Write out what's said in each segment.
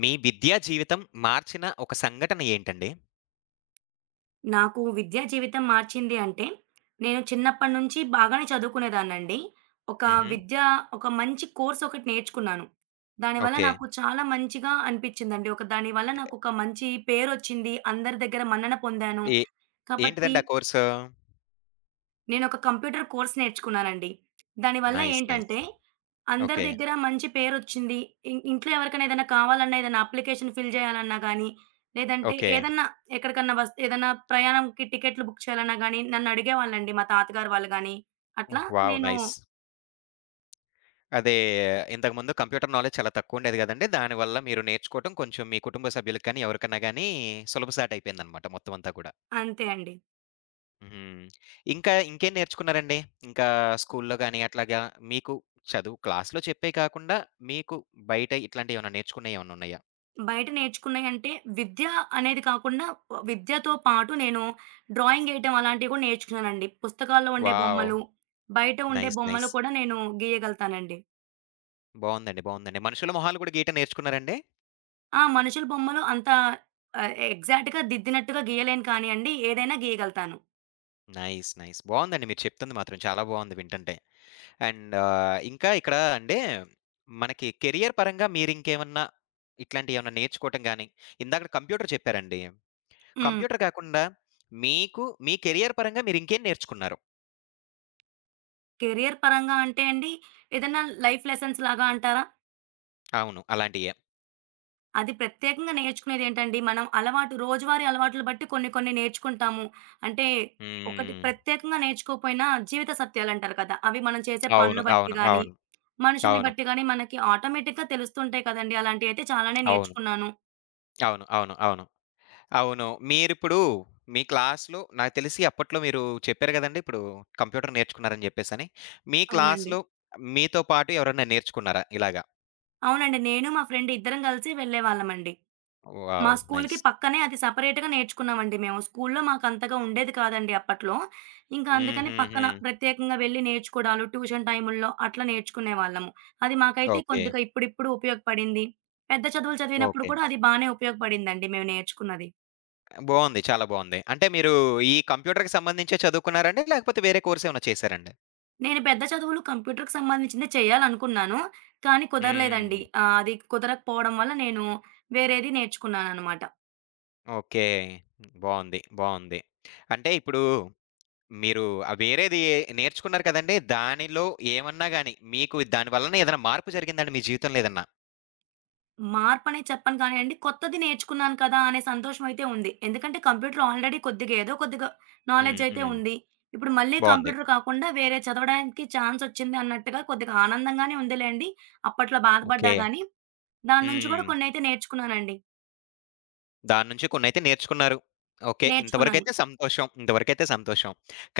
మీ విద్యా జీవితం మార్చిన ఒక సంఘటన ఏంటండి? నాకు విద్యా జీవితం మార్చింది అంటే, నేను చిన్నప్పటి నుంచి బాగానే చదువుకునేదాన్నండి. ఒక హుహు. విద్య ఒక మంచి కోర్స్ ఒకటి నేర్చుకున్నాను. దానివల్ల ఓకే. నాకు చాలా మంచిగా అనిపిచ్చిందండి. ఒక దానివల్ల నాకొక మంచి పేరొచ్చింది. అందరి దగ్గర మన్నన పొందాను. ఏ కాబట్టి ఏంటిదండి ఆ కోర్సు? నేనొక కంప్యూటర్ కోర్స్ నేర్చుకున్నానండి. దానివల్ల నైస్. నైస్. ఏంటంటే, అందరి ఓకే. దగ్గర మంచి పేరొచ్చింది. ఇంట్లో ఎవరికైనా ఏదైనా కావాలన్నా, ఏదైనా అప్లికేషన్ ఫిల్ చేయాలన్నా గానీ, లేదంటే ఓకే. ఏదన్నా ఎక్కడికన్నా ఏదన్నా ప్రయాణంకి టికెట్లు బుక్ చేయాలన్నా గానీ, నన్నడిగేవాళ్ళండి మా తాతగారు వాళ్ళు గానీ. అట్లా వావ్! నేను నైస్. అదే ఇంతకుముందు కంప్యూటర్ నాలెడ్జ్ చాలా తక్కువుండేది గదండీ! దానివల్ల మీరు నేర్చుకోవటం కొంచెం మీ కుటుంబ సభ్యులకి గాని, ఎవరికన్నా గాని సులభసాటయిపోయిందనమాట మొత్తం అంతా గూడా. అంతే అండి. హ్మ్. ఇంకేం నేర్చుకున్నారండి? ఇంకా స్కూల్లో గాని అట్లాగా మీకు చదువు క్లాస్‌లో చెప్పేయి కాకుండా మీకు బయట ఇట్లాంటియేమన్నా నేర్చుకున్నయేమన్నున్నాయా? బయట నేర్చుకున్నయంటే, విద్య అనేది కాకుండా విద్యతో పాటు నేను డ్రాయింగ్ ఏయటం అలాంటివి గూడా నేర్చుకున్నానండి. పుస్తకాల్లో ఉండే వావ్! బొమ్మలు, బయట ఉండే నైస్. బొమ్మలు నైస్. కూడా నేను గీయగలుగుతానండి. బావుందండి. బావుందండి. మనుషుల మొహాలు గూడా గీయటం నేర్చుకున్నారండి? ఆ! మనుషుల బొమ్మలు అంత ఎగ్జాక్ట్‌గా దిద్దినట్టుగా గీయలేను కానియండి. ఏదైనా గీయగలుగుతాను. నైస్. నైస్. బావుందండి. మీరు చెప్తుంది మాత్రం చాలా బావుంది వింటుంటే. అండ్ ఇంకా ఇక్కడ అండి మనకి కెరియర్ పరంగా మీరింకేమన్నా ఇట్లాంటియేమన్నా నేర్చుకోవటం గాని, ఇందాకడ కంప్యూటర్ చెప్పారండి. హ్మ్. కంప్యూటర్ కాకుండా మీకు మీ కెరియర్ పరంగా మీరింకేం నేర్చుకున్నారు? కెరియర్ పరంగా అంటే అండి, ఏదైనా లైఫ్ లెసన్స్ లాగా అంటారా? అవును. అలాంటియే. అది ప్రత్యేకంగా నేర్చుకునేదేంటండి, మనం అలవాటు రోజువారీ అలవాట్లు బట్టి కొన్ని కొన్ని నేర్చుకుంటాము. అంటే ఒకటి హ్మ్. ప్రత్యేకంగా నేర్చుకోకపోయినా జీవిత సత్యాలంటారు కదా! అవి మనం చేసే అవును. పనులు బట్టి అవును. గాని, అవును. అవును. మనుషుల్ని అవును. బట్టి గాని మనకి ఆటోమేటిక్‌గా తెలుస్తుంటాయి కదండీ! అలాంటియైతే చాలానే అవును. నేర్చుకున్నాను. అవును. అవును. అవును. అవును. మీరిప్పుడు మీ క్లాస్‌లో నాకు తెలిసి అప్పట్లో మీరు చెప్పారు గదండీ! ఇప్పుడు కంప్యూటర్ నేర్చుకున్నారని జెప్పేసని. మీ అవునండి. క్లాస్‌లో మీతో పాటు ఎవరన్నా నేర్చుకున్నారా ఇలాగా? అవునండి. నేను మా ఫ్రెండ్ ఇద్దరం కలిసి వెళ్ళేవాళ్ళమండి. మా వావ్! స్కూల్‌కి నైస్. పక్కనే అది సెపరేట్‌గా నేర్చుకున్నామండి మేము. స్కూల్‌లో మాకంతగా ఉండేది కాదండి అప్పట్లో. ఇంకా అందుకని పక్కన హుహుహు. ప్రత్యేకంగా వెళ్లి నేర్చుకోవడాలు, ట్యూషన్ టైముల్లో అట్లా నేర్చుకునేవాళ్ళము. అది మాకైతే ఓకే. కొద్దిగా ఇప్పుడిప్పుడు ఉపయోగపడింది. పెద్ద చదువులు చదివినప్పుడు ఓకే. కూడా అది బానే ఉపయోగపడిందండి మేము నేర్చుకున్నది. బావుంది. చాలా బావుంది. అంటే మీరు ఈ కంప్యూటర్‌కి సంబంధించే చదువుకున్నారండి? లేకపోతే వేరే కోర్స్ ఏమైనా చేశారండి? నేను పెద్ద చదువులు కంప్యూటర్‌కి సంబంధించిందే చేయాలనుకున్నాను. కానీ హ్మ్. కుదరలేదండి. అది కుదరకపోవడం వల్ల నేను వేరేది నేర్చుకున్నాననమాట. ఓకే. బావుంది. బావుంది. అంటే ఇప్పుడు మీరు నేర్చుకున్నారు కదండీ! దానిలో ఏమన్నా గాని, మీకు దాని వలన ఏదైనా మార్పు జరిగిందండి మీ జీవితంలో ఏదన్నా? మార్పనేది చెప్పను కానియండి. కొత్తది నేర్చుకున్నాను కదా! అనే సంతోషమైతే ఉంది. ఎందుకంటే కంప్యూటర్ ఆల్రెడీ కొద్దిగా ఏదో కొద్దిగా హ్మ్. నాలెడ్జయితే హ్మ్. ఉంది. ఇప్పుడు మళ్ళీ బావుంది. కంప్యూటర్ కాకుండా వేరే చదవడానికి ఛాన్సొచ్చింది అన్నట్టుగా కొద్దిగా ఆనందంగానే ఉందిలెండి. అప్పట్లో బాధపడ్డా ఓకే. గానీ, దాని నుంచి గూడా హ్మ్. కొన్నయితే నేర్చుకున్నానండి. దాని నుంచి కొన్నైతే నేర్చుకున్నారు. ఓకే. నేర్చుకున్నాను. ఇంతవరకైతే సంతోషం. ఇంతవరకైతే సంతోషం.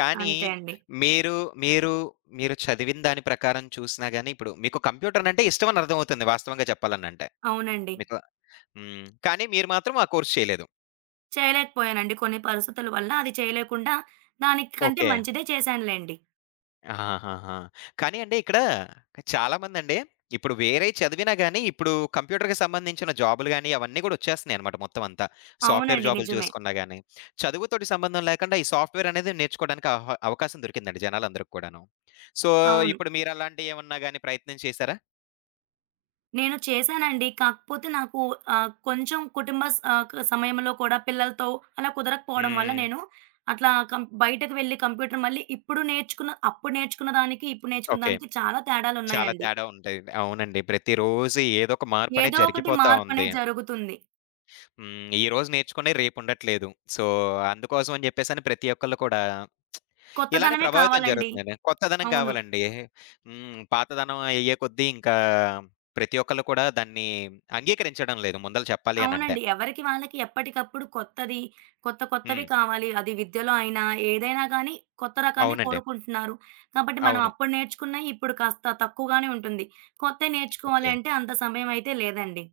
కానీ అంతే అండి. మీరు, మీరు, మీరు చదివిన దాని ప్రకారం చూసినా గాని, ఇప్పుడు మీకు కంప్యూటర్ అంటే ఇష్టమని అర్థమవుతుంది వాస్తవంగా చెప్పాలనంటే. అవునండి. మీకు హ్మ్. కానీ మీరు మాత్రం ఆ కోర్స్ చేయలేదు. చేయలేకపోయానండి కొన్ని పరిస్థితుల వల్ల అది చేయలేకుండా దానికంటే ఓకే. మంచిదే చేశానులెండి. ఆహాహాహా! కానీ అండి ఇక్కడ చాలామందండి ఇప్పుడు వేరేయి చదివినా గాని, ఇప్పుడు కంప్యూటర్‌కి సంబంధించిన జాబులు గాని, అవన్నీ కూడా వచ్చేస్తున్నాయన్నమాట మొత్తం అంతా. సాఫ్ట్‌వేర్ అవునండి. జాబులు నిజమే. చూసుకున్నా గాని, చదువుతోటి సంబంధం లేకుండా ఈ సాఫ్ట్‌వేర్ అనేది నేర్చుకోవడానికి అవకాశం దొరికిందండి జనాలందరికి కూడాను. సో, అవును. ఇప్పుడు మీరలాంటియేమన్నా గాని ప్రయత్నం చేశారా? నేను చేశానండి. కాకపోతే నాకు కొంచెం కుటుంబ స్ ఆహ్, క సమయంలో కూడా పిల్లలతో అలా కుదరకపోవడం వల్ల హ్మ్. నేను అట్లా బయటకు వెళ్లి కంప్యూటర్ మళ్ళీ ఇప్పుడు నేర్చుకున్న అప్పుడు నేర్చుకున్న దానికి, ఇప్పుడు నేర్చుకున్న ఓకే. దానికి చాలా చాలా తేడాలున్నాయండి. తేడా ఉంటది. అవునండి. ప్రతిరోజు ఏదో ఒక ఏదో మార్పనేది ఒకటి జరిగిపోతా ఉంది. మార్పనేది జరుగుతుంది. హ్మ్. ఈరోజు నేర్చుకున్నయి రేపుండట్లేదు. సో, అందుకోసం అని చెప్పేసని ప్రతి ఒక్కళ్ళు కూడా ఇలానే కొత్తదనమే ప్రభావితం కావాలండి. జరుగుతుందండి. కొత్తదనం అవును. కావాలండి. హ్మ్. పాతదనం అయ్యే కొద్దీ ఇంకా ప్రతి ఒక్కళ్ళు కూడా దాన్ని అంగీకరించడం లేదు ముందల చెప్పాలి అనంటే. అవునండి. ఎవరికి వాళ్ళకి ఎప్పటికప్పుడు కొత్తది, కొత్త కొత్తవి హ్మ్. కావాలి. అది విద్యలో అయినా, ఏదైనా గానీ కొత్త రకాన్నే అవునండి. కోరుకుంటున్నారు. కాబట్టి మనం అవును. అప్పుడు నేర్చుకున్నయి ఇప్పుడు కాస్త తక్కువగానే ఉంటుంది. కొత్తయి నేర్చుకోవాలి ఓకే. అంటే అంత సమయం అయితే లేదండి.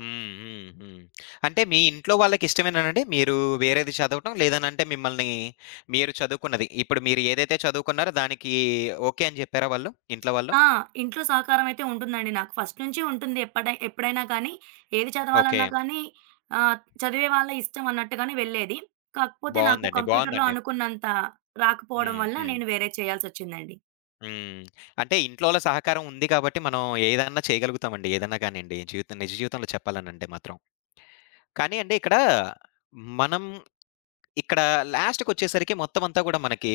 హ్మ్. హ్మ్. హ్మ్. అంటే మీ ఇంట్లో వాళ్ళకిష్టమేనానండి? మీరు వేరేది చదవటం లేదనంటే మిమ్మల్ని మీరు చదువుకున్నది ఇప్పుడు మీరు ఏదైతే చదువుకున్నారో దానికి ఓకే అని జెప్పారా వాళ్ళు? ఇంట్లో వాళ్ళు? ఆ! ఇంట్లో సహకారం అయితే ఉంటుందండి నాకు. ఫస్ట్ నుంచి ఉంటుంది. ఎప్పుడైనా కానీ, ఏది ఓకే. చదవాలన్నా కానీ ఆహ్, చదివే వాళ్ళ ఇష్టం అన్నట్టుగానే వెళ్ళేది. కాకపోతే నాకు బావుందండి. కంప్యూటర్‌లో బావుందండి. అనుకున్నంత రాకపోవడం హ్మ్. వల్ల హ్మ్. నేను వేరేది చేయాల్సొచ్చిందండి. హ్మ్. అంటే ఇంట్లోల సహకారం ఉంది కాబట్టి మనం ఏదన్నా చేయగలుగుతామండి. ఏదన్నా కానియండి. నిజ జీవితంలో చెప్పాలనంటే మాత్రం. కానీ అండి ఇక్కడ మనం ఇక్కడ లాస్ట్‌కొచ్చేసరికి మొత్తం అంతా గూడా మనకి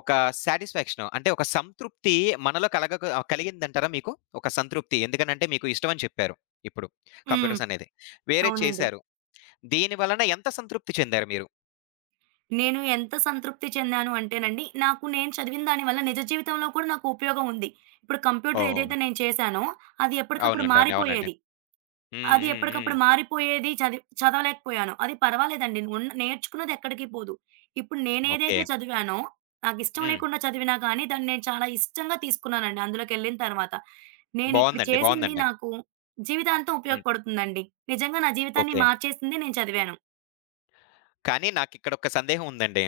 ఒక సాటిస్‌ఫాక్షన్ అంటే ఒక సంతృప్తి మనలో కలిగిందంటారా మీకు? ఒక సంతృప్తి. ఎందుకనంటే మీకు ఇష్టం అని చెప్పారు ఇప్పుడు. హ్మ్. కంప్యూటర్స్ అనేది. వేరేది అవునండి. చేశారు. దీని వలన ఎంత సంతృప్తి చెందారు మీరు? నేను ఎంత సంతృప్తి చెందాను అంటేనండి, నాకు నేను చదివిన దాని వల్ల నిజ జీవితంలో కూడా నాకు ఉపయోగం ఉంది. ఇప్పుడు కంప్యూటర్ ఓహ్! ఏదైతే నేను చేశానో, అది ఎప్పటికప్పుడు అవునండి. అవును. అవునండి. మారిపోయేది. హ్మ్. అది హ్మ్. హ్మ్. ఎప్పటికప్పుడు మారిపోయేది. చదివి చదవలేకపోయాను. అది పర్వాలేదండి. ఉన్న నేర్చుకున్నది ఎక్కడికి పోదు. ఇప్పుడు ఓకే. నేనేదైతే చదివానో, నాకిష్టం హ్మ్. లేకుండా చదివినా కానీ, దాన్ని నేను చాలా ఇష్టంగా తీసుకున్నానండి అందులోకెళ్ళిన తర్వాత. నేనిప్పుడు బావుందండి. చేసింది బావుందండి. నాకు జీవితాంతం హ్మ్. ఉపయోగపడుతుందండి. నిజంగా నా జీవితాన్ని ఓకే. మార్చేసింది నేను చదివాను. కానీ నాకిక్కడ ఒక సందేహం ఉందండి.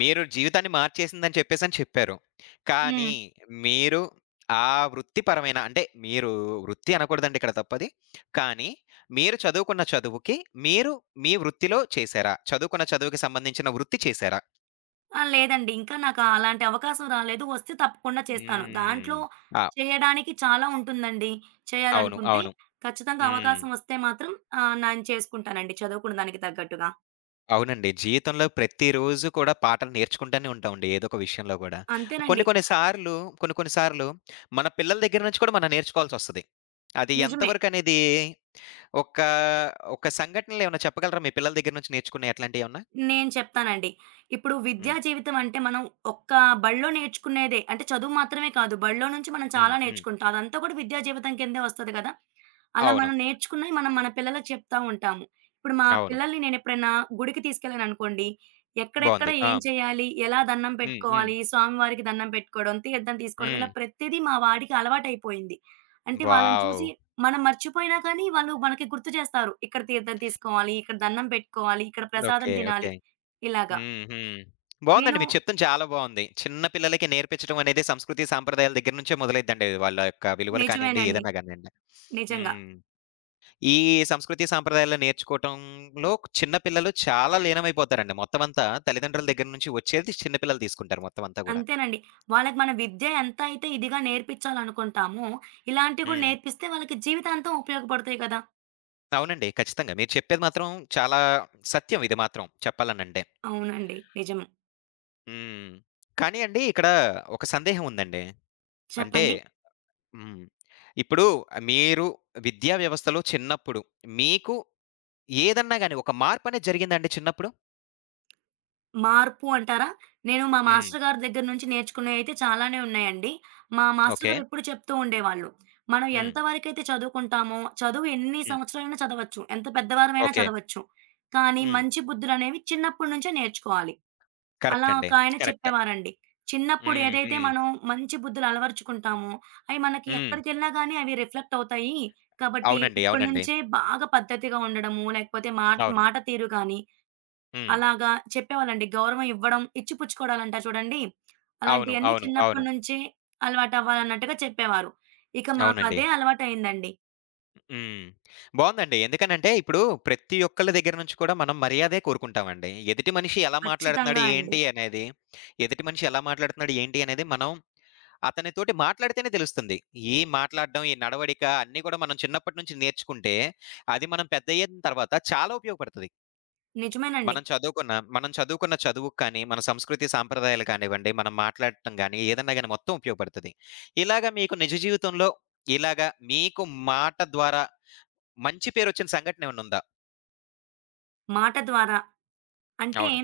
మీరు జీవితాన్ని మార్చేసిందని చెప్పేసని చెప్పారు. హ్మ్. కానీ మీరు ఆ వృత్తిపరమైన అంటే మీరు వృత్తి అనకూడదండి ఇక్కడ తప్పది. కానీ మీరు చదువుకున్న చదువుకి మీరు మీ వృత్తిలో చేశారా? చదువుకున్న చదువుకి సంబంధించిన వృత్తి చేశారా? ఆ! లేదండి. ఇంకా నాకు అలాంటి అవకాశం రాలేదు. వస్తే తప్పకుండా చేస్తాను. హ్మ్. దాంట్లో ఆ! చేయడానికి చాలా ఉంటుందండి. అవును. చేయాలనుకుంటే అవును. ఖచ్చితంగా హ్మ్. అవకాశం వస్తే మాత్రం నేను చేసుకుంటానండి చదువుకున్న దానికి తగ్గట్టుగా. అవునండి. జీవితంలో ప్రతిరోజు కూడా పాఠాలు నేర్చుకుంటానే ఉంటామండి ఏదో ఒక విషయంలో గూడా. కొన్ని అంతేనండి. కొన్ని సార్లు కొన్ని కొన్ని సార్లు మన పిల్లల దగ్గర నుంచి కూడా మనం నేర్చుకోవాల్సొస్తది. అది నిజమే. ఎంతవరకనేది ఒక ఒక సంఘటనలేమన్నా చెప్పగలరా? మీ పిల్లల దగ్గర నుంచి నేర్చుకున్నయి అట్లాంటియేమన్నా? నేను చెప్తానండి. ఇప్పుడు విద్యా హ్మ్. జీవితం అంటే మనం ఒక్క బడిలో నేర్చుకునేదే. అంటే చదువు మాత్రమే కాదు. బడిలో నుంచి మనం చాలా హ్మ్. హ్మ్. నేర్చుకుంటాం. అదంతా కూడా విద్యా జీవితం కిందే వస్తది కదా! అలా అవును. మనం నేర్చుకున్నయి మనం మన పిల్లలకి చెప్తా ఉంటాము. ఇప్పుడు మా అవును. పిల్లల్ని నేనెప్పుడైనా గుడికి తీసుకెళ్ళాననుకోండి, ఎక్కడెక్కడ బావుంది. ఆ! ఏం చేయాలి? ఎలా దండం హ్మ్. హ్మ్. పెట్టుకోవాలి? స్వామివారికి దండం పెట్టుకోవడం, తీర్థం తీసుకోవడం హ్మ్. ఇలా ప్రతిదీ మా వాడికి అలవాటైపోయింది. అంటే వాళ్ళని వావ్! చూసి మనం మర్చిపోయినా కానీ వాళ్ళు మనకి గుర్తు చేస్తారు. ఇక్కడ తీర్థం తీసుకోవాలి, ఇక్కడ దండం పెట్టుకోవాలి, ఇక్కడ ప్రసాదం ఓకే. తినాలి. ఓకే. ఇలాగా. హ్మ్. హ్మ్. నేను బావుందండి. మీరు చెప్తుంది చాలా బావుంది. చిన్న పిల్లలకి నేర్పించడం అనేది సంస్కృతి, సాంప్రదాయాల దగ్గర నుంచే మొదలైద్దండి. వాళ్ళ యొక్క విలువలు కానియండి, నిజమేనండి. ఏదైనా గానియండి. నిజంగా. హ్మ్. ఈ సంస్కృతి, సాంప్రదాయాలు నేర్చుకోవటంలో చిన్న పిల్లలు చాలా లీనమైపోతారండి. మొత్తం అంతా తల్లిదండ్రుల దగ్గర నుంచి వచ్చేది చిన్న పిల్లలు తీసుకుంటారు మొత్తం అంతా గూడా. అంతేనండి. వాళ్ళకి మన విద్య ఎంత అయితే ఇదిగా నేర్పించాలనుకుంటామో, ఇలాంటివి కూడా హ్మ్. నేర్పిస్తే వాళ్ళకి జీవితాంతం ఉపయోగపడతాయి కదా! అవునండి. ఖచ్చితంగా. మీరు చెప్పేది మాత్రం చాలా సత్యం ఇది మాత్రం చెప్పాలనంటే. అవునండి. నిజం. హ్మ్. కానీ అండి ఇక్కడ ఒక సందేహం ఉందండి. అంటే చెప్పండి? హ్మ్. ఇప్పుడు మీరు విద్యా వ్యవస్థలో చిన్నప్పుడు మీకు ఏదన్నా గాని ఒక మార్పనేది జరిగిందా అండి చిన్నప్పుడు? మార్పు అంటారా? నేను మా హ్మ్. మాస్టర్ గారి దగ్గర నుంచి నేర్చుకునేయైతే చాలానే ఉన్నాయండి. మా మాస్టర్ ఓకే. గారు ఎప్పుడు చెప్తూ ఉండేవాళ్ళు. మనం హ్మ్. ఎంత వరకైతే చదువుకుంటామో, చదువు ఎన్ని హ్మ్. సంవత్సరాలైనా చదవచ్చు. ఎంత పెద్దవారమైనా ఓకే. చదవచ్చు. కానీ హ్మ్. మంచి బుద్ధులనేవి చిన్నప్పటి నుంచే నేర్చుకోవాలి. కరెక్ట్ అలా అండి. ఒక ఆయన కరెక్ట్. చెప్పేవారండి. చిన్నప్పుడు హ్మ్. ఏదైతే హ్మ్. మనం మంచి బుద్ధులు అలవరుచుకుంటామో, అవి మనకి హ్మ్. ఎక్కడికెళ్ళినా గానీ అవి రిఫ్లెక్ట్ అవుతాయి. కాబట్టి అవునండి. ఇప్పటి అవునండి. నుంచే బాగా పద్ధతిగా ఉండడము, లేకపోతే మాట అవును. మాట తీరు గాని, హ్మ్. అలాగా చెప్పేవాళ్ళండి. గౌరవం ఇవ్వడం, ఇచ్చిపుచ్చుకోవడాలంటారు చూడండి. అవును. అలాంటియన్నీ అవును. చిన్నప్పటి అవును. నుంచే అలవాటవ్వాలన్నట్టుగా చెప్పేవారు. ఇక అవునండి. మాకదే అలవాటయిందండి. హ్మ్. బావుందండి. ఎందుకనంటే ఇప్పుడు ప్రతి ఒక్కళ్ళ దగ్గర నుంచి కూడా మనం మర్యాదే కోరుకుంటామండి. ఖచ్చితంగా అండి. ఎదుటి మనిషి ఎలా మాట్లాడుతున్నాడు, ఏంటి అనేది మనం అతనితోటి మాట్లాడితేనే తెలుస్తుంది. ఈ మాట్లాడడం, ఈ నడవడిక అన్నీ కూడా మనం చిన్నప్పటి నుంచి నేర్చుకుంటే, అది మనం పెద్దయ్యిన తర్వాత చాలా ఉపయోగపడతది. నిజమేనండి. మనం చదువుకున్న చదువుకు కానీ, మన సంస్కృతి సాంప్రదాయాలు కానివ్వండి, మనం మాట్లాడటం గాని, ఏదన్నా గాని మొత్తం ఉపయోగపడతది. ఇలాగ మీకు నిజ జీవితంలో ఇలాగ మీకు మాట ద్వారా మంచి పేరొచ్చిన సంఘటన ఏమన్నుందా? మాట ద్వారా అంటే, అవును.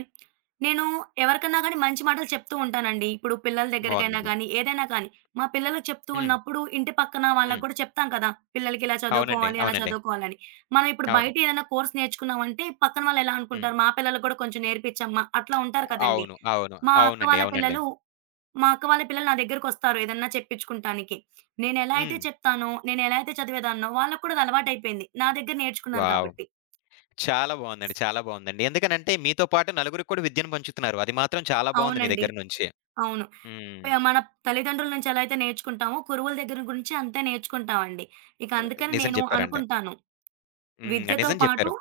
నేను ఎవరికన్నా గాని మంచి మాటలు చెప్తూ ఉంటానండి. ఇప్పుడు పిల్లల దగ్గరకైనా బావుందండి. గానీ, ఏదైనా కానీ. మా పిల్లలకి చెప్తూ హ్మ్. ఉన్నప్పుడు ఇంటి పక్కన వాళ్ళకి హ్మ్. గూడా చెప్తాం కదా! పిల్లలకి ఇలా అవునండి. చదువుకోవాలి, అలా అవునండి. చదువుకోవాలని. మనం ఇప్పుడు అవును. బయట ఏదైనా కోర్స్ నేర్చుకున్నామంటే, పక్కన వాళ్ళు ఎలా హ్మ్. అనుకుంటారు? మా పిల్లలకి గూడా కొంచెం నేర్పిచ్చమ్మా అట్లా ఉంటారు కదండీ. అవును. అవును. మా అక్క అవునండి. వాళ్ళ అవునండి. పిల్లలు మా అక్క వాళ్ళ పిల్లలు నా దగ్గరకొస్తారు ఏదన్నా చెప్పించుకుంటానికి. నేనెలా అయితే హ్మ్. చెప్తానో, నేనెలా అయితే చదివేదాన్నో వాళ్ళకి కూడా అది అలవాటయిపోయింది. నా దగ్గర నేర్చుకున్నారు వావ్! కాబట్టి. చాలా బావుందండి. చాలా బావుందండి. ఎందుకనంటే మీతో పాటు నలుగురికి కూడా విద్యను పంచుతున్నారు. అది మాత్రం చాలా బావుంది మీ అవునండి. దగ్గర నుంచి. అవును. హ్మ్. మన తల్లిదండ్రుల నుంచి ఎలా అయితే నేర్చుకుంటామో, గురువుల దగ్గర గురించి అంతే నేర్చుకుంటామండి. ఇక అందుకని నిజం నేను చెప్పారండి. అనుకుంటాను, హ్మ్. విద్యతో నిజం పాటు చెప్పారు.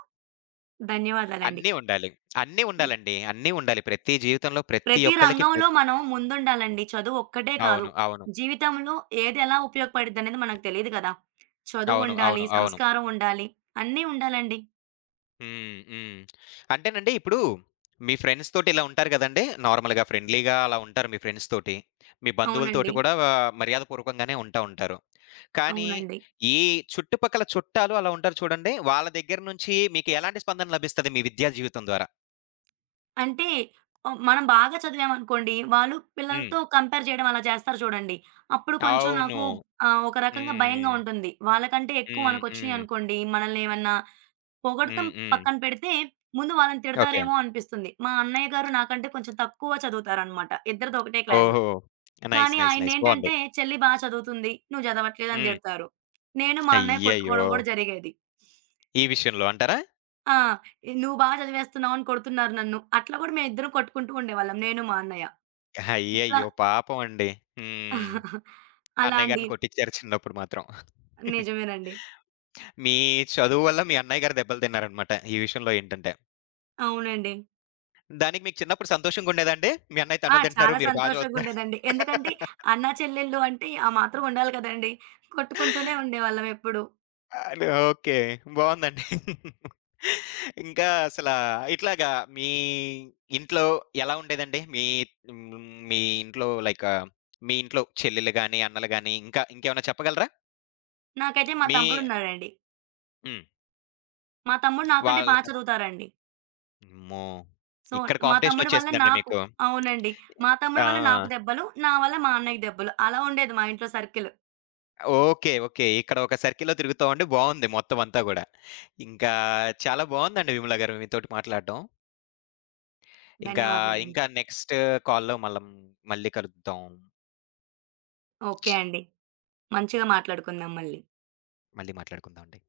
ధన్యవాదాలండి. అన్నీ ఉండాలి. అన్నీ ఉండాలండి. అన్నీ ఉండాలి. ప్రతి జీవితంలో ప్రతి ప్రతి ఒక్కళ్ళకి ప్ర రంగంలో మనం ముందుండాలండి. చదువు ఒక్కటే కాదు. అవును. అవును. జీవితంలో ఏది ఎలా ఉపయోగపడిద్దనేది మనకు తెలీదు కదా! అవును. చదువుండాలి, అవును. అవును. సంస్కారం ఉండాలి, అన్నీ ఉండాలండి. హ్మ్. హ్మ్. అంటేనండి ఇప్పుడు మీ ఫ్రెండ్స్ తోటి ఇలా ఉంటారు గదండీ! నార్మల్‌గా ఫ్రెండ్లీగా అలా ఉంటారు మీ ఫ్రెండ్స్ తోటి. మీ బంధువులతోటి అవునండి. కూడా మర్యాదపూర్వకంగానే ఉంటా ఉంటారు. కానీ అవునండి. ఈ చుట్టుపక్కల చుట్టాలు అలా ఉంటారు చూడండి. వాళ్ళ దగ్గర నుంచి మీకు ఎలాంటి స్పందన లభిస్తది మీ విద్యా జీవితం ద్వారా? అంటే మనం బాగా చదివామనుకోండి, వాళ్ళు హ్మ్. పిల్లలతో కంపేర్ చేయడం అలా చేస్తారు చూడండి. అప్పుడు కొంచెం అవును. నాకు ఒక రకంగా భయంగా హ్మ్. ఉంటుంది. వాళ్ళకంటే ఎక్కువ హ్మ్. మనకొచ్చినియి హ్మ్. అనుకోండి, మనల్ని ఏమన్నా పొగడతం హ్మ్. హ్మ్. పక్కన పెడితే, ముందు వాళ్ళని ఓకే. తిడతారేమో అనిపిస్తుంది. మా అన్నయ్య గారు నాకంటే కొంచెం తక్కువ చదువుతారనమాట. ఇద్దరిది ఒకటే క్లాసు. ఓహో! నైస్. కానీ నైస్. నైస్. బావుంది. ఆయన్నేంటంటే, "చెల్లి బా చదువుతుంది, నువ్వు చదవట్లేదు" అని హ్మ్. తిడతారు. నేను మా అన్నయ్య అయ్యయ్యో! కొట్టుకోవడం కూడా జరిగేది. ఈ విషయంలో అంటారా? ఆ! "నువ్వు బా చదివేస్తున్నావు" అని కొడుతున్నారు నన్ను. అట్లా కూడా మేమిద్దరం కొట్టుకుంటూ ఉండేవాళ్ళం నేను మా అన్నయ్య. ఇట్లా అయ్యయ్యో! పాపం అండి. హ్మ్. అలా అన్నయ్య అండి. గారిని కొట్టిచ్చారు చిన్నప్పుడు మాత్రం. నిజమేనండి. మీ చదువు వల్ల మీ అన్నయ్య గారు దెబ్బలు తిన్నారనమాట. ఈ విషయంలో ఏంటంటే. అవునండి. దానికి మీకు చిన్నప్పుడు సంతోషంగా ఉండేదా అండి? మీ అన్నయ్య ఆ! తన్నులు తింటున్నారు. చాలా మీరు బా చదువుతున్నారు. సంతోషంగుండేదండి. ఎందుకంటే అన్నా, చెల్లెళ్ళు అంటే ఆ మాత్రం ఉండాలి కదండీ! కొట్టుకుంటూనే ఉండేవాళ్ళం ఎప్పుడు. అది ఓకే. బావుందండి. ఇంకా అసలా ఇట్లాగా మీ ఇంట్లో ఎలా ఉండేదండి? మీ హ్మ్. మీ ఇంట్లో లైక్ మీ ఇంట్లో చెల్లెలు గాని, అన్నలు గాని ఇంకా ఇంకేమైనా చెప్పగలరా? నాకైతే మా మీ తమ్ముడున్నాడండి. హ్మ్. మా తమ్ముడు నాకంటే వాళ్ళ బా చదువుతారండి. అమ్మో! సో, ఇక్కడ మా కాంపిటీషన్ తమ్ముడి వల్ల వచ్చేసిందండి నాకు మీకు. అవునండి. మా తమ్ముడి వల్ల నాకు ఆ! దెబ్బలు, నా వల్ల మా అన్నయ్యకి దెబ్బలు. అలా ఉండేది మా ఇంట్లో సర్కిల్. ఓకే. ఓకే. ఇక్కడ ఒక సర్కిల్‌లో తిరుగుతా ఉండి బావుంది మొత్తం అంతా గూడా. ఇంకా చాలా బావుందండి విమల గారు మీతోటి మాట్లాడడం. ఇంకా, ధన్యవాదాలండి. ఇంకా నెక్స్ట్ కాల్‌లో మళ్ళీ కలుద్దాం. ఓకే అండి. మంచిగా మాట్లాడుకుందాం మళ్ళీ. మళ్ళీ మాట్లాడుకుందాం అండి.